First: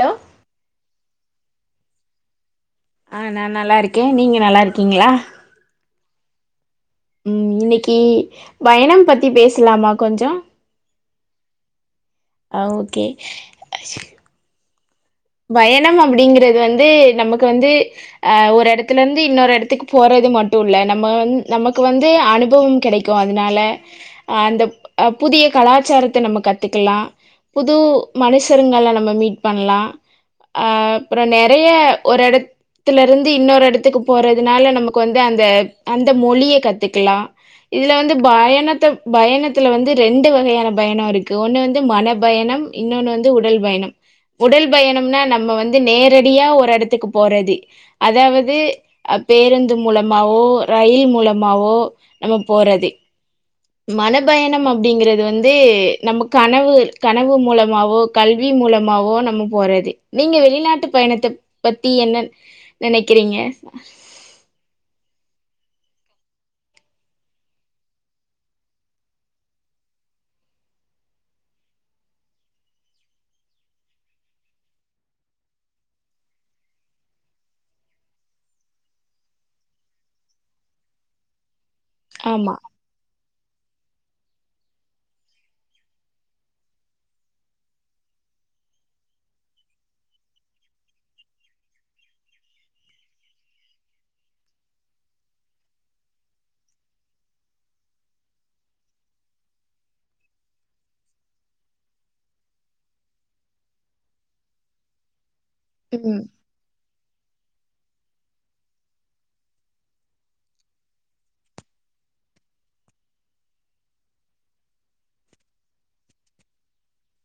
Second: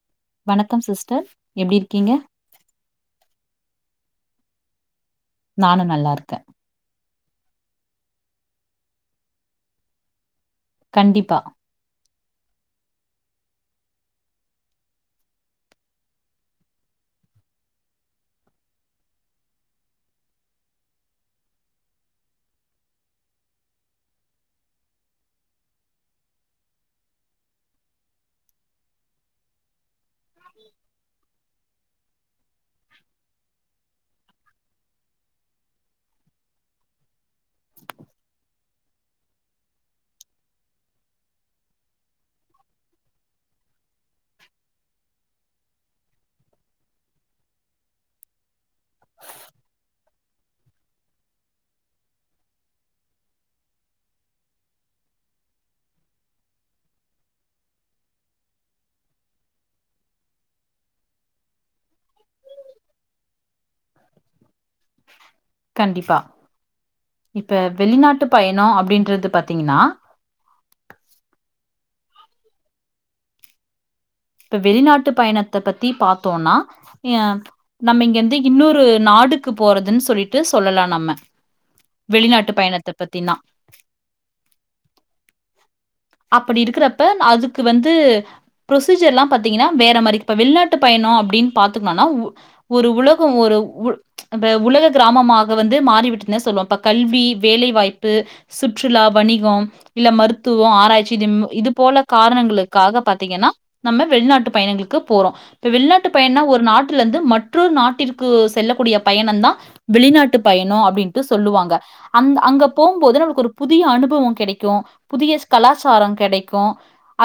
Hello வணக்கம் sister எப்டி இருக்கிங்க ஆ நா நல்லா இருக்கே நீங்க நல்லாருக்கிங்ளா நானு நல்லாருக்க ம் இன்னைக்கு பயணம் பத்தி பேசலாமா கொஞ்சோ கண்டிப்பா ஆ ஓகே பயணம் அப்பிடிங்கிறது வந்து நமக்கு வந்து அ ஒரு எடத்துலருந்து இன்னொரு எடத்துக்கு போறது மட்டு இல்ல நம்ம வந் நமக்கு வந்து அனுபவம் கெடைக்கு அதனால அ அந்த புதிய கலாச்சாரத்த நம்ம கத்துக்கலா புது மனுஷருங்கள நம்ம மீட் பண்லா அ அப்புற நெறைய ஒரு எடத்லருந்து இன்னொரு எடத்துக்கு போறதுனால நமக்கு வந்து அந்த- அந்த மொழியக் கத்துக்கலா இதுல வந்து பயணத்த பயணத்துல வந்து ரெண்டு வகையான பயணோ இருக்கு ஒண்ணு வந்து மன பயணம் இன்னொன்னு வந்து உடல் பயணம் உடல் பயணம்னா நம்ம வந்து நேரடியா ஒரு எடத்துக்கு போறது அதாவது அ பேருந்து மூலமாவோ ரயில் மூலமாவோ நம்ம போறது மன பயணம் அப்பிடிங்கிறது வந்து நம்ம கனவு -கனவு மூலமாவோ கல்வி மூலமாவோ நம்ம போறது நீங்க வெளிநாட்டுப் பயணத்தப் பத்தி என்ன நெனக்கிறீங்க கண்டிப்பா இப்ப வெளிநாட்டு பயணோ அப்படின்றது பாத்தீங்கன்னா இப்ப வெளிநாட்டுப் பயணத்த பத்தி பாத்தோனா அ நம்ம இங்க இருந்து இன்னொரு நாடுக்கு போறதுன் சொல்லிட்டு சொல்லலா நம்ம ஆமா. வெளிநாட்டு பயணத்த பத்தினா அப்படி இருக்குறப்ப அதுக்கு வந்து ப்ரோசீஜர் எல்லா பாத்தீங்கனா வேற மாரி இப்ப வெளிநாட்டுப் பயணோ அப்படின் பாத்திருந்தோனா உ ஒரு உலகோ ஒரு உல் ப்ச் அந்த உலக கிராமமாக வந்து மாறிவிட்டுனு சொல்லுவோ இப்ப கல்வி வேலைவாய்ப்பு சுற்றுலா வணிகோ இல்ல மருத்து ஆராய்ச்சி திம் இது போல காரணங்களுக்காக பாத்தீங்கன்னா நம்ம வெளிநாட்டுப் பயணங்களுக்கு போறோ இப்ப வெளிநாட்டுப் ம். பயணோ ஒரு நாட்டுலருந்து மட் ற்று நாட்டிற்கு செல்லக்கூடிய பயண தா வெளிநாட்டு பயணோ அப்டின்ட்டு சொல்லுவாங்க அந்த் அங்க போகும்போது நம்மளுக்கு ஒரு புதிய அனுபவோ கெடைக்கு புதிய கலாச்சாரோ கெடைக்கு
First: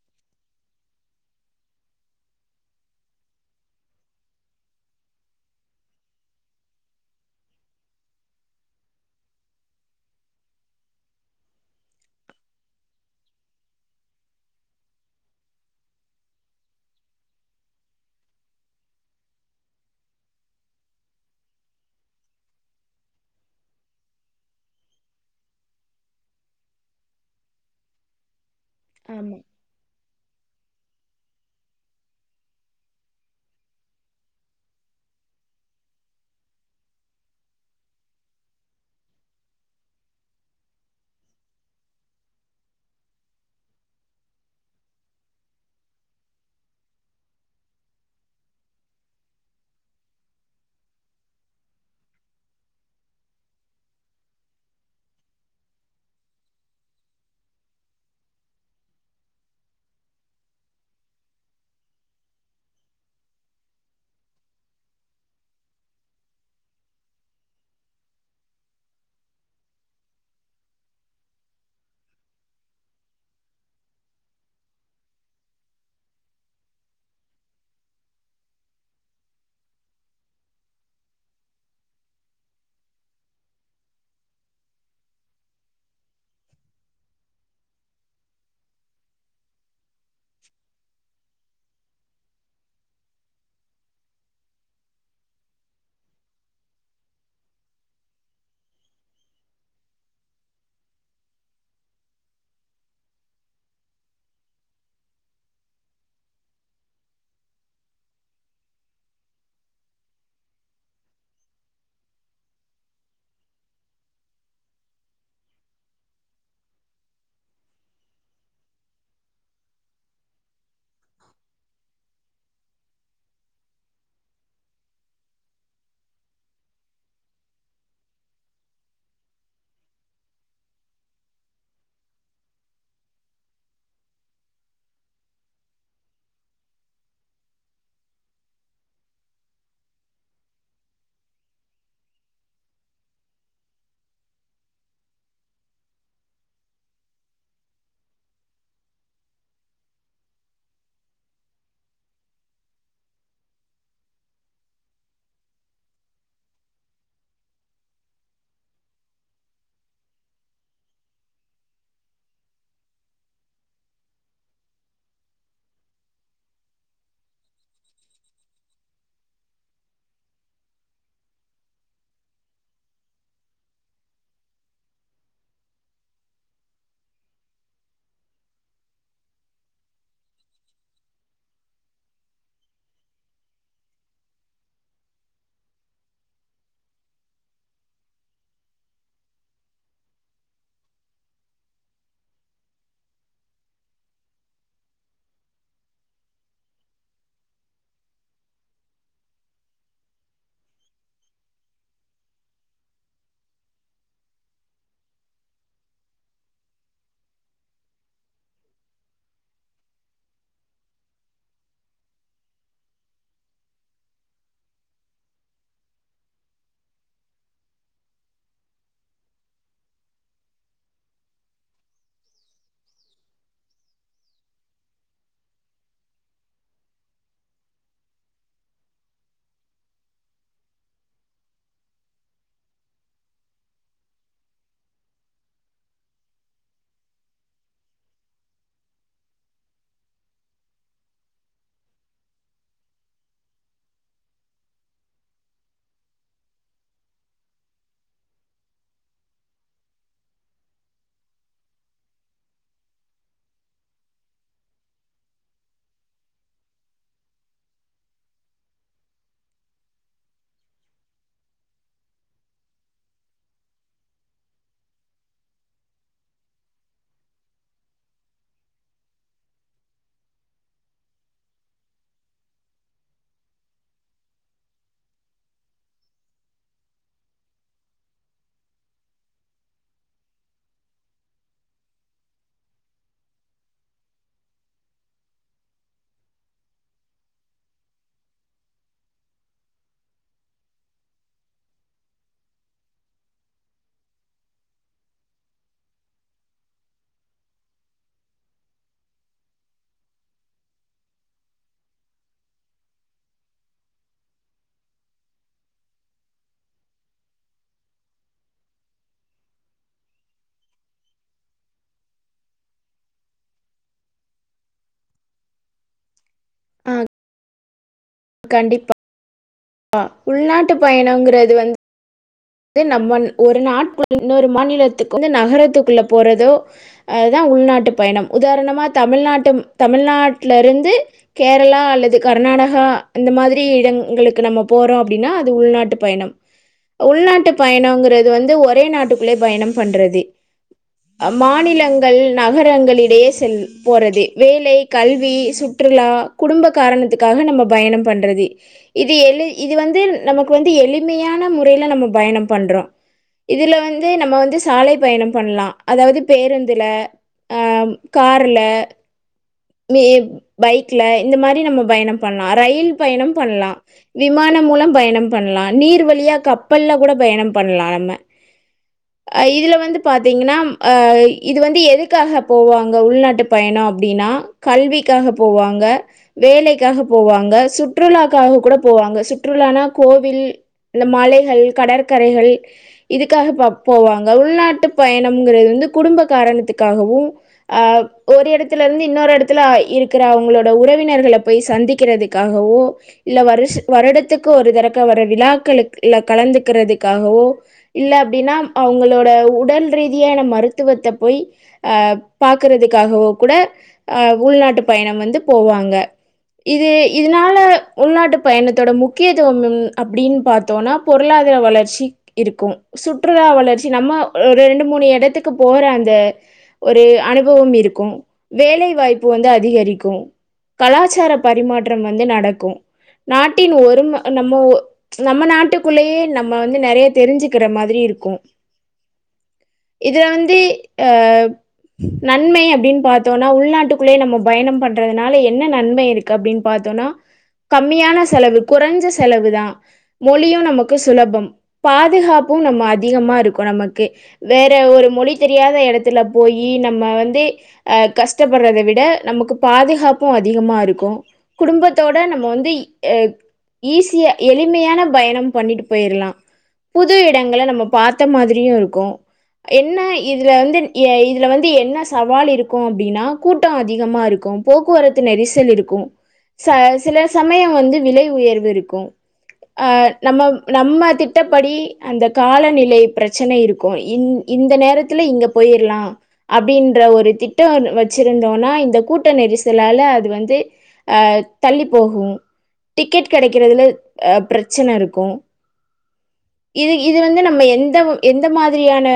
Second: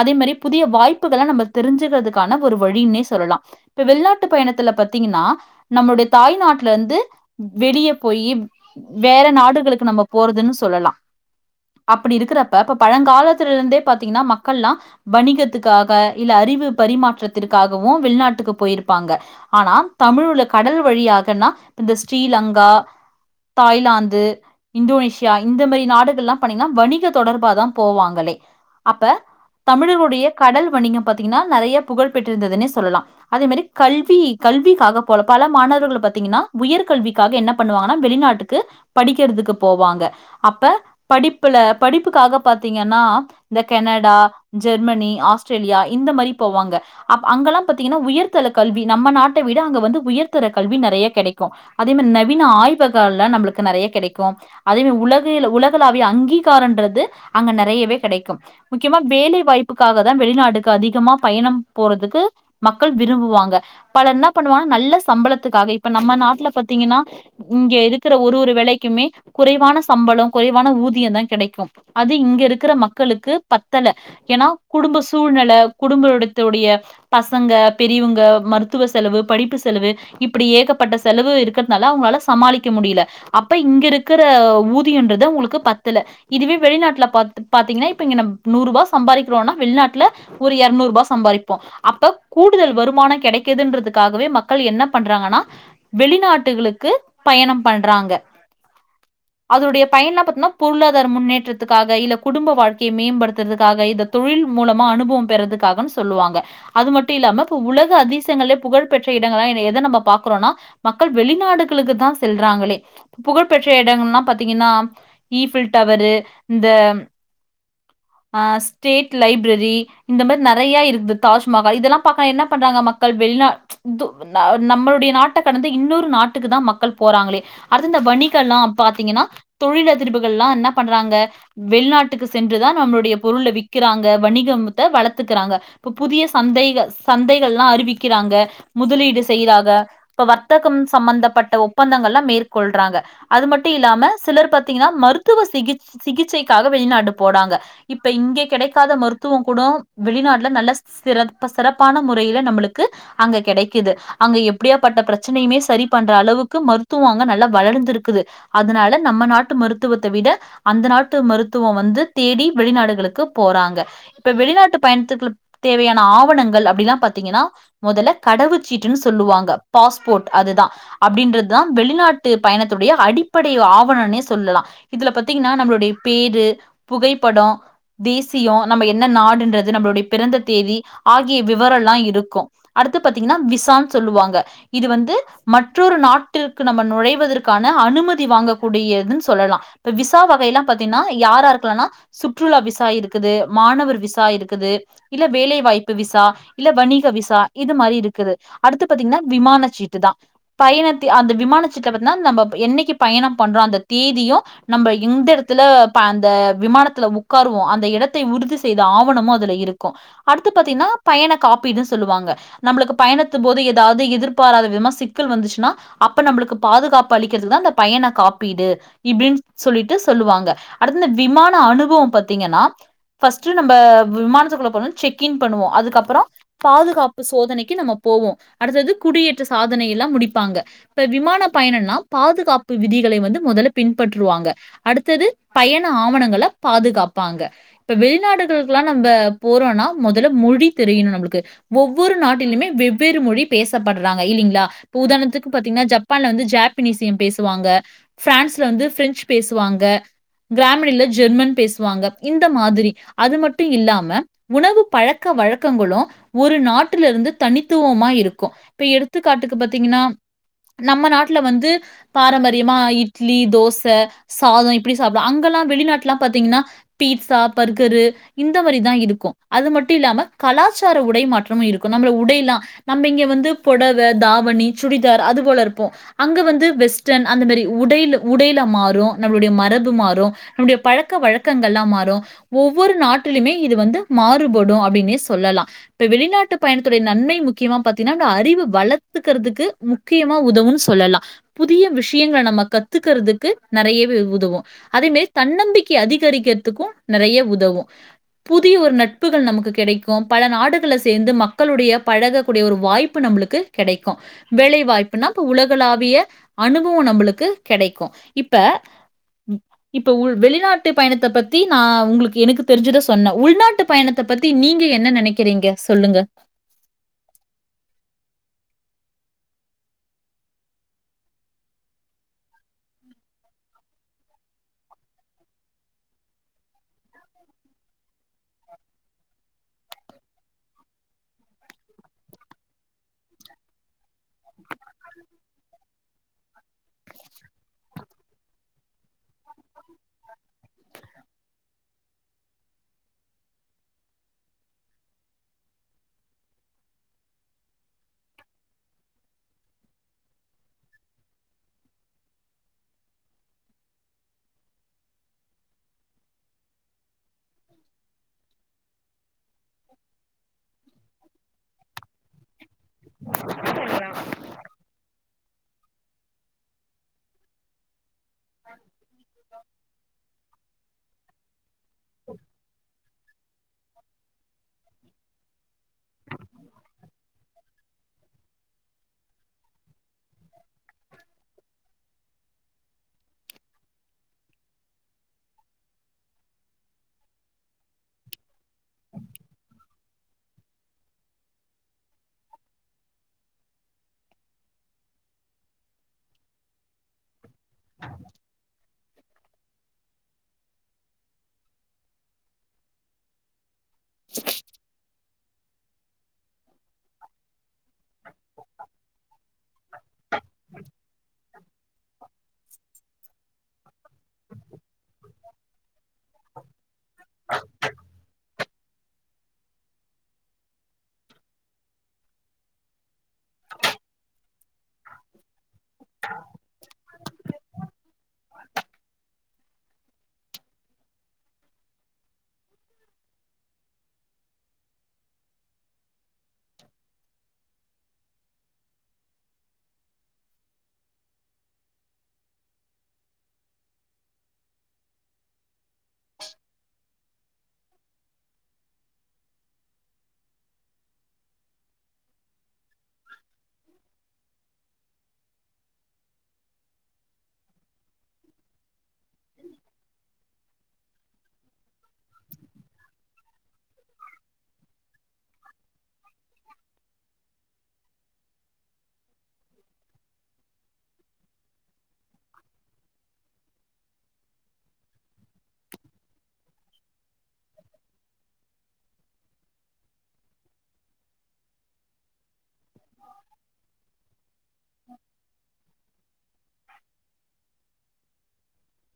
அதே மாரி புதிய வாய்ப்புகள நம்ம தெரிஞ்சுக்கிறதுக்கான ஒரு வழின்னே சொல்லலா இப்ப வெளிநாட்டுப் பயணத்துல பாத்தீங்கன்னா நம்மளுடைய தாய் நாட்டுலருந்து வெளிய போய் வேற நாடுகளுக்கு நம்ம போறதுன்னு சொல்லலா அப்படி இருக்கிறப்ப இப் பழங்காலத்துலருந்தே பாத்தீங்கன்னா மக்கள்லா வணிகத்துக்காக இல்ல அறிவு பரிமாற்றத்திற்காகவு வெளிநாட்டுக்குப் போயிருப்பாங்க ஆனா தமிழுல கடல் வழியாகன்னா இந்த ஸ்ரீலங்கா தாய்லாந்து இந்தோனேஷியா இந்த மாரி நாடுகள்லா பனீங்கன்னா வணிக தொடர்பா தா போவாங்களே அப்ப ஆமா. தமிழருடைய கடல் வணிக பாத்தீங்கன்னா நெறைய புகழ் பெற்றிருந்ததுனே சொல்லலா அதே மாரி கல்வி கல்விக்காக போல பல மாணவர்கள் பாத்தீங்கனா உயர் கல்விக்காக என்ன பண்ணுவாங்கன்னா வெளிநாட்டுக்கு படிக்கிறதுக்கு போவாங்க அப்ப படிப்புல படிப்புக்காக பாத்தீங்கன்னா இந்த கெனடா ஜெர்மனி ஆஸ்திரேலியா இந்த மாரி போவாங்க அப் அங்கல்லா பாத்தீங்கன்னா உயர்தர கல்வி நம்ம நாட்ட விட அங்க வந்து உயர்தர கல்வி நெறைய கெடைக்கு அதே மாரி நவீன ஆய்வகலா நம்மளுக்கு நெறைய கெடைக்கு அதே மாரி உலக உலகளாவிய அங்கீகாரன்றது அங்க நெறையவே கெடைக்கு முக்கியமா வேலை வாய்ப்புக்காக தா வெளிநாடுக்கு அதிகமா பயணம் போறதுக்கு மக்கள் விரும்புவாங்க பலர் என்ன பண்ணுவாங்கா நல்ல சம்பளத்துக்காக இப்ப நம்ம நாட்டுல பாத்தீங்கன்னா இங்க இருக்கிற ஒரு ஒரு வேலைக்குமே குறைவான சம்பளோ குறைவான ஊதியோந் தா கெடைக்கு அது இங்க இருக்கிற மக்களுக்கு பத்தல ஏன்னா குடும்ப சூழ்நில குடும்ப இடதோடிய பசங்க பெரியவுங்க மருத்துவ செலவு படிப்பு செலவு இப்பிடி ஏகப்பட்ட செலவு இருக்கிறதுனால அவங்களால சமாளிக்க முடியல அப்ப இங்கருக்கிற ஊதியோன்றது உங்களுக்கு பத்தல இதுவே வெளிநாட்டுலப் பாத்து பாத்தீங்கனா இப்ப இங்க நம நூறுவா சம்பாக்கிறோனா வெளிநாட்டுல ஒரு எர் நூறு ரூபா சம்பாரிப்போ அப்ப கூடுதல் வருமானோ கெடைக்குதுன்றுத்துகாகவே மக்கள் என்ன பண்றாங்கன்னா வெளிநாட்டுகளுக்கு பயணம் பண்றாங்க அதனுடைய பயண பாத்துனா பொருளாதார முன்னேற்றத் துக்காக இல்ல குடும்ப வாழ்க்கைய மேம்படுத்துறதுக்காக இந்த தொழில் மூலமா அனுபவம் பெறதுக்காகனு சொல்லுவாங்க அது மட்டு இல்லாம இப்ப உலக அதிசியங்கள புகழ்பெற்ற இடங்கள்லா எத நம்ம பாக்கறோனா மக்கள் வெளிநாடுகளுக்கு தா செல்றாங்களே புகழ்பெற்ற இடங்கள்லா பாத்தீங்கன்னா ஈஃபில் டவரு இந்த ஆ ஸ்டேட் லைப்ரெரி இந்த மாரி நெறைய இருக்குது தாஜ்மஹால் இதெல்லா பாக்க என்ன பண்றாங்க மக்கள் வெளிநா து நா நம்மளுடைய நாட்ட கடந்து இன்னொரு நாட்டுக்கு தா மக்கள் போறாங்களே அடுத்து இந்த வணிகல்லா பாத்தீங்கன்னா தொழிலதிர்புகள்லா என்ன பண்றாங்க வெளிநாட்டுக்கு சென்றுதா நம்மளுடைய பொருள வி்க்கிறாங்க வணிகமத்த வளத்துக்கறாங்க இப்ப புதிய சந்தைக சந்தைகள் எல்லா அறிவிக்கிறாங்க முதலீடு செய்றாங்க இப்ப வர்த்தகம் சம்பந்தப்பட்ட ஒப்பந்தங்கள்லா மேற்கொள்றாங்க அது மட்டு இல்லாம சிலர் பாத்தீங்கன்னா மருத்துவ சிகிச் சிகி சிகிச்சைக்காக வெளிநாடு போறாங்க இப்ப இங்க கெடைக்காத மருத்துவோ கூட வெளிநாட்டுல நல்ல சிறப்பா சிறப்பான முறையில நம்மளுக்கு அங்க கெடைக்குது அங்க எப்படியா பட்ட பிரச்சனையுமே சரி பண்ற அளவுக்கு மருத்துவோ அங்க நல்லா வளர்ந்திருக்குது அதனால நம்ம நாட்டு மருத்துவத்த‌ விட அந்த நாட் டு மருத்துவோ வந்து தேடி வெளிநாடுகளுக்குப் போறாங்க இப்ப வெளிநாட்டுப் பயணத்துக்ள் தேவையான ஆவணங்கள் அப்படீலா பாத்தீங்கனா மொதல கடவுச் சீட்டுனு சொல்லுவாங்க பாஸ்போர்ட் அது தா அப்படின்றதா வெளிநாட்டு பயணத்துடைய அடிப்படை ஆவணனே சொல்லலா இதுல பாத்தீங்கன்னா நம்மளுடைய பேரு புகைப்படோ தேசியோ நம்ம என்ன நாடுன்றது நம்மளுடைய பிறந்த தேதி ஆகிய விவரலா இருக்கு அடுத்து பாத்தீங்கன்னா விசான்னு சொல்லுவாங்க இது வந்து மற்றொரு நாட்டிற்கு நம்ம நுழைவதற்கான அனுமதி வாங்கக் கூடியதுன் சொல்லலா இப்ப விசா வகையெல்லா பாத்தீனா யாரா இருக்கலானா சுற்றுலா விசா இருக்குது மாணவர் விசா இருக்குது இல்ல வேலை வாய்ப்பு விசா இல்ல வணிக விசா இது மாரி இருக்குது அடுத்து பாத்தீங்கனா விமானச் சீட்டு தா பயணத்தி அந்த விமான சீட்ட நம்ம என்னெக்கி பயணோ பண்றோ அந்த தேதியு நம்ம எந்த இடத் த்துல ப அந்த விமானத்துல உக்கார்ருவோ அந்த இடத்தை உறுதி செய்த ஆவணமு அதுல இருக்கு அடுத்து பாத்தீங்கன்னா பயண காப்பீடுன்னு சொல்லுவாங்க நம்மளுக்கு பயணத்த போது ஏதாவது எதிர்பாராத விதமா சிக்கல் வந்துச்சுன்னா அப்ப நம்பளுக்கு பாதுகாப்பு அளிக்கிறதுக்கு தா அந்த பயண காப்பீடு இப்படின் சொல்லிட்டு சொல்லுவாங்க அடுத்தது விமான அனுபவோ பாத்தீங்கன்னா ஃபர்ஸ்ட் நம்ம விமானத்துக்குள்ள போனோன செக் இன் பண்ணுவோ அதுக்கப்புறோ பாதுகாப்பு சோதனைக்கு நம்ம போவோ அடுத்தது குடியேற்ற சாதனையெலா முடிப்பாங்க இப்ப விமான பயணன்னா பாதுகாப்பு விதிகளை வந்து மொதல்ல பின்பற்றுவாங்க அடுத்தது பயண ஆவணங்கள பாதுகாப்பாங்க இப்ப வெளிநாடுகளுக்குல்லாம நம்ப போறோனா மொதல்ல மொழி தெரியணு நம்பளுக்கு ஒவ்வொரு நாட்டிலுமே வெவ்வேறு மொழி பேசப்படுறாங்க இல்லிங்களா இப்ப உதாரணத்துக்குப் பாத்தீங்கன்னா ஜப்பான்ல வந்து ஜாப்னீசியம் பேசுவாங்க ஃபிரான்ஸ்ல வந்து ஃபிரெஞ்சு பேசு சுவாங்க கிராமணில ஜெர்மன் பேசுவாங்க இந்த மாதிரி அது மட்டு இல்லாம உணவு பழக்க வழக்கங்களு ஒரு நாட்டுல இருந்து தனித்துவமா இருக்கு இப்ப எடுத்துக்காட்டுக்கு பாத்தீங்கன்னா நம்ம நாட்டுல வந்து பாரம்பரியமா இட்லி தோச சாதோ இப்பிடி சாப்பிட அங்கெல்லா வெளிநாட்டுலா பாத்தீங்கன்னா பீட்சா பர்கரு இந்த மாரிதா இருக்கு அது மட்டு இல்லாம கலாச்சார உடை மாற்றமு இருக்கு நம்மள உடையெல்லா நம்ம இங்க வந்து பொடவ தாவணி சுடிதார் அது போல இருப்போ அங்க வந்து வெஸ்டன் அந்த மாரி உடைல உடையில மாறு நம்மளுடைய மரபு மாறு நம்முளுடைய பழக்க வழக்கங்கள் எல்லா மாறு ஒவ்வொரு நாட்டிலயுமே இது வந்து மாறுபடு அப்படின்னே சொல்லலா இப்ப வெளிநாட்டு பயணத்துடைய நன்மை முக்கியமா பாத்தீங்ன்னா நம்ம அறிவு வளத்துக்கிறதுக்கு முக்கியமா உதவுன் சொல்லலா புதிய விஷியங்கள நம்ம கத்துக்கிறதுக்கு நெறையவே உதவு அதே மாரி தன்னம்பிக்கை அதிகரிக்கிறதுக்கு நெறைய உதவு புதிய ஒரு நட்புகள் நமக்கு கெடைக்கு பல நாடுகள சேந்து மக்களுடைய பழகக்கூடிய ஒரு வாய்ப்பு நம்மளுக்கு கெடைக்கு வேலை வாய்ப்புனா இப்ப உலகளாவிய அனுபவோ நம்பளுக்கு கெடைக்கு இப்ப இப்ப உள் வெளிநாட்டுப் பயணத்த பத்தி நா உங்களுக்கு எனக்கு தெரிஞ்சுத சொன்னே உள்நாட்டுப் பயணத்த பத்தி நீங்க என்ன நெனைக்கிறீங்க சொல்லுங்க ஆ கண்டிப்பா ஆ உள்நாட்டு பயணோங்கிறது வந் நம்ம ஒரு நாட் இன்னொரு மாநிலத்துக்கு வந்து நகரத்துக்குள்ள போறதோ அதா உள்நாட்டு பயணம் உதாரணமா தமிழ்நாட்டு தமிழ்நாட்டுல இருந்து கேரளா அல்லது கர்நாடகா இந்த மாதிரி இடங்களுக்கு க்கு நம்ம போறோ அப்படின்னா அது உள்நாட்டுப் பயணம் உள்நாட் டு பயணோங்கிறது வந்து ஒரே நாட்டுக்குள்ளே பயணம் பண்றது அ மாநிலங் கள் நகரங்களிடையே செல் போறது வேலை கல்வி சுற்றுலா குடும்ப காரணத்துக்காக நம்ம பயணம் பண்றது இது இது வந்து நமக்கு வந்து எளிமையான முறையில நம்ம பயணம் பண்றோ இதுல வந்து நம்ம வந்து சாலைப் பயணம் பண்லா அதாவது பேருந்துல ஆ காருல மே பைக்ல இந்த மாரி நம்ம பயணம் பண்லா ரயில் பயணம் பண்லா விமானம் மூலம் பயணம் பண்லா நீர் வழியா கப்பல்லக் கூட பயணம் பண்லா நம்ம அஹ் இதுல வந்து பாத்தீங்கன்னா அஹ் இது வந்து எதுக்காக போவாங்க உள்நாட் ட்டு பயநோ அப்டின்னா கல்விக்காஹ போவாங்க, வேலைக்காஹ போவாங்க, சுற்றுலாக்காக கூட போவாங்க, சுற்றுலானா கோவில், இந்த மலைகள், கடற்கரைகள் இதுக்காக பா போவாங்க உள்நாட்டு பயணம்ங்கிறது வந்து குடும்ப காரணத்துக்காகவு ஆஹ் ஒரு எடத்துல இருந்து இன்னொரு எடத் த்துல இருக்கிற அவங்களோட உறவினர்கல போய் சந்திக்கிறதுக்காகவோ இல்ல வருஷ வருடத்துக்கு ஒரு தரக்க வர விலாக்களுக்கு இல்ல கலந்துக்கிறதுக்காகவோ இல்ல அப்டின்னா அவங்களோட த உடல் ரீதியான மருத்துவத்த போய் அஹ் பாக்குறதுக்காகவோ கூட அஹ் உள்நாட்டு பயணம் வந்துப் போவாங்க இது இதனால உள்நாட்டு பயணத்தோட முக்கியத்துவம் ம் அப்படின்னு பார்த்தோம்னா பொருளாதார வளர்ச்சி இருக்கு சுற்றுலா வளர்ச்சி நம்ம ஒரு ரெண்டு மூணு இடத்துக்கு போற அந்த ஒரு அனுபவம் இருக்கும் வேலை வாய்ப்பு வந்து அதிகரிக்கு கலாச்சார பரிமாற்றம் வந்து நடக்கு நாட்டின் ஒரும்ம நம்ம ஒ நம்ம நாட்டுக்குள்ளேயே நம்ம வந்து நெறையத் தெரிஞ்சுக்கிற மாதிரி இருக்கு இதுல வந்து அஹ் நன்மை அப்படின்னு பார்த்தோம்னா உள்நாட் நாட்டுக்குள்ளயே நம்ம பயணம் பண்றதுனால என்ன நன்மை இருக்கு அப்படின் பார்த்தோனா கம்மியான செலவு குறைஞ்ச செலவு தா மொழியு நமக்கு சுலபம் பாதுகாப்பும் நம்ம அதிகமா இருக்கு நமக்கோ வேற ஒரு மொழி தெரியாத இடத்துல போயி நம்ம வந்து அஹ் கஷ்டப் வறத விட நமக்கு பாதுகாப்பு அதிகமா இருக்கு குடும்பத்தோட நம்ம வந்து அஹ் ஈஸியா எளிமையான பயணம் பண்ணிட்டு போயிரலா புது இடங்கள நம்ம பார்த்த மாதிரியு இருக்கு என்ன இத் இதுல வந்து எஹ் இதுல வந்து என்னஸ் சவால் இருக்கு அப்டின்னா ட்டோ அதிகமா இருக்கும், போக்குவரத்து நெரிசல் இருக்கும், ச சில சமயம் வந்து விலை உயர்வு இருக்கும், அஹ் நம்ம நம்ம திட்டப்படி அந்த காலநிலை பிரச்சனை இருக்கு, இந் இந்த நேரத்துல இங்க போயிர்லா அப்டின்ற ஒரு திட்ட வந்து வெச் ச்சிருந்தோனா இந்த கூட்ட நெரிசலால அது வந்து அஹ் தள்ளி போகு டிக்கெட் கிடைக்கிறதுல அஹ் பிரச்சன இருக்கு இது இது வந்து நம்ம எந்த எந்த மாதிரியான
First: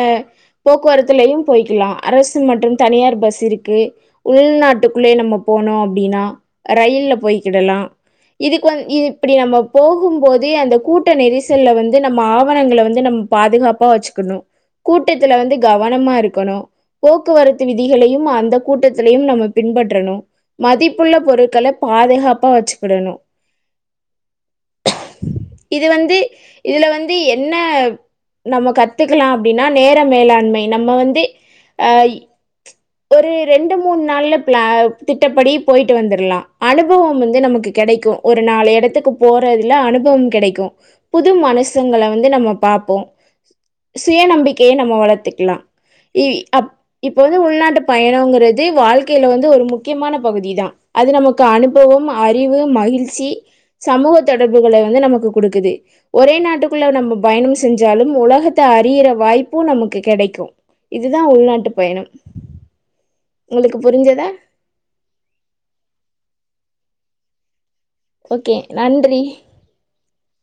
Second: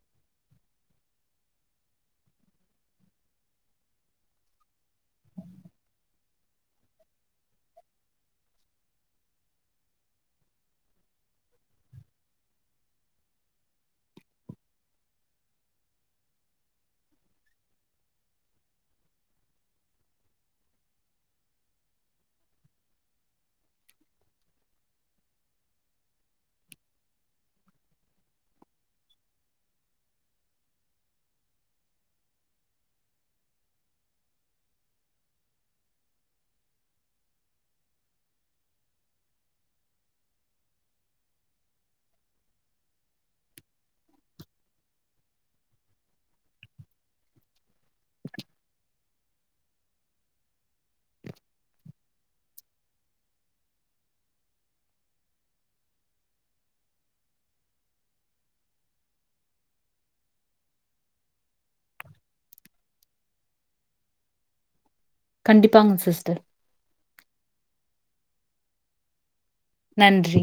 போக்குவரத்துல்லயும் போய்க்கலாம் அரசு மற்றும் தனியார் பஸ் இருக்கு க்கு உள்நாட்டுக்குள்ளே நம்ம போனோ அப்படின்னா ரயில்ல போய்கிடலா இதுக்கு வந்து இத் இப்படி நம்ம போகும் போது அந்த கூட்ட நெரிசல்ல வந்து நம்ம ஆவணங்கள வந்து நம் பாதுகாப்பா வச்சுக்கணு கூட்டத்துல வந்து கவனமா இருக்கணு போக்குவரத்து விதிகளையும் அந்த கூட்டத்திலையும் நம்ம பின்பற்றணு மதிப்புள்ள பொருட்கள பாதுகாப்பா வச்சுக்கிடணு இது வந்து இதுல வந்து என்ன நம்ம கத்துக்கலாம் அப்படின்னா நேர மேலாண்மை நம்ம வந்து அஹ் ஒரு ரெண்டு மூணு நாள்ல பிளா திட்டப்படி போயிட்டு வந்துருலா அனுபவம் வந்து நமக்கு கிடைக்கு ஒரு நாலு இடத்துக்கு போறதுல அனுபவ கிடைக்கு புது மனுசுங்கள வந்து நம்ம பாப்போம் சுய நம்பிக்கைய நம்ம வளர்த்துக்கலா இ அப் இப்ப வந்து உள்நாட்டு ட்டு பயணம்ங்கிறது வாழ்க்கையில வந்து ஒரு முக்கியமான பகுதி தா அது நமக்கு அனுபவம் அறிவு மகிழ்ச்சி சமூக தொடர்புகள வந்து நமக்கு குடுக்குது ஒரே நாட்டுக்குள்ள நம்ம பயணம் செஞ்சாலும் உலகத்தை அறியிற வாய்ப்பு நமக்கு கெடைக்கும் இதுதான் உள்நாட்டு பயணம் உங்களுக்கு புரிஞ்சதா கண்டிப்பாங்க சிஸ்டர் ஓகே நன்றி நன்றி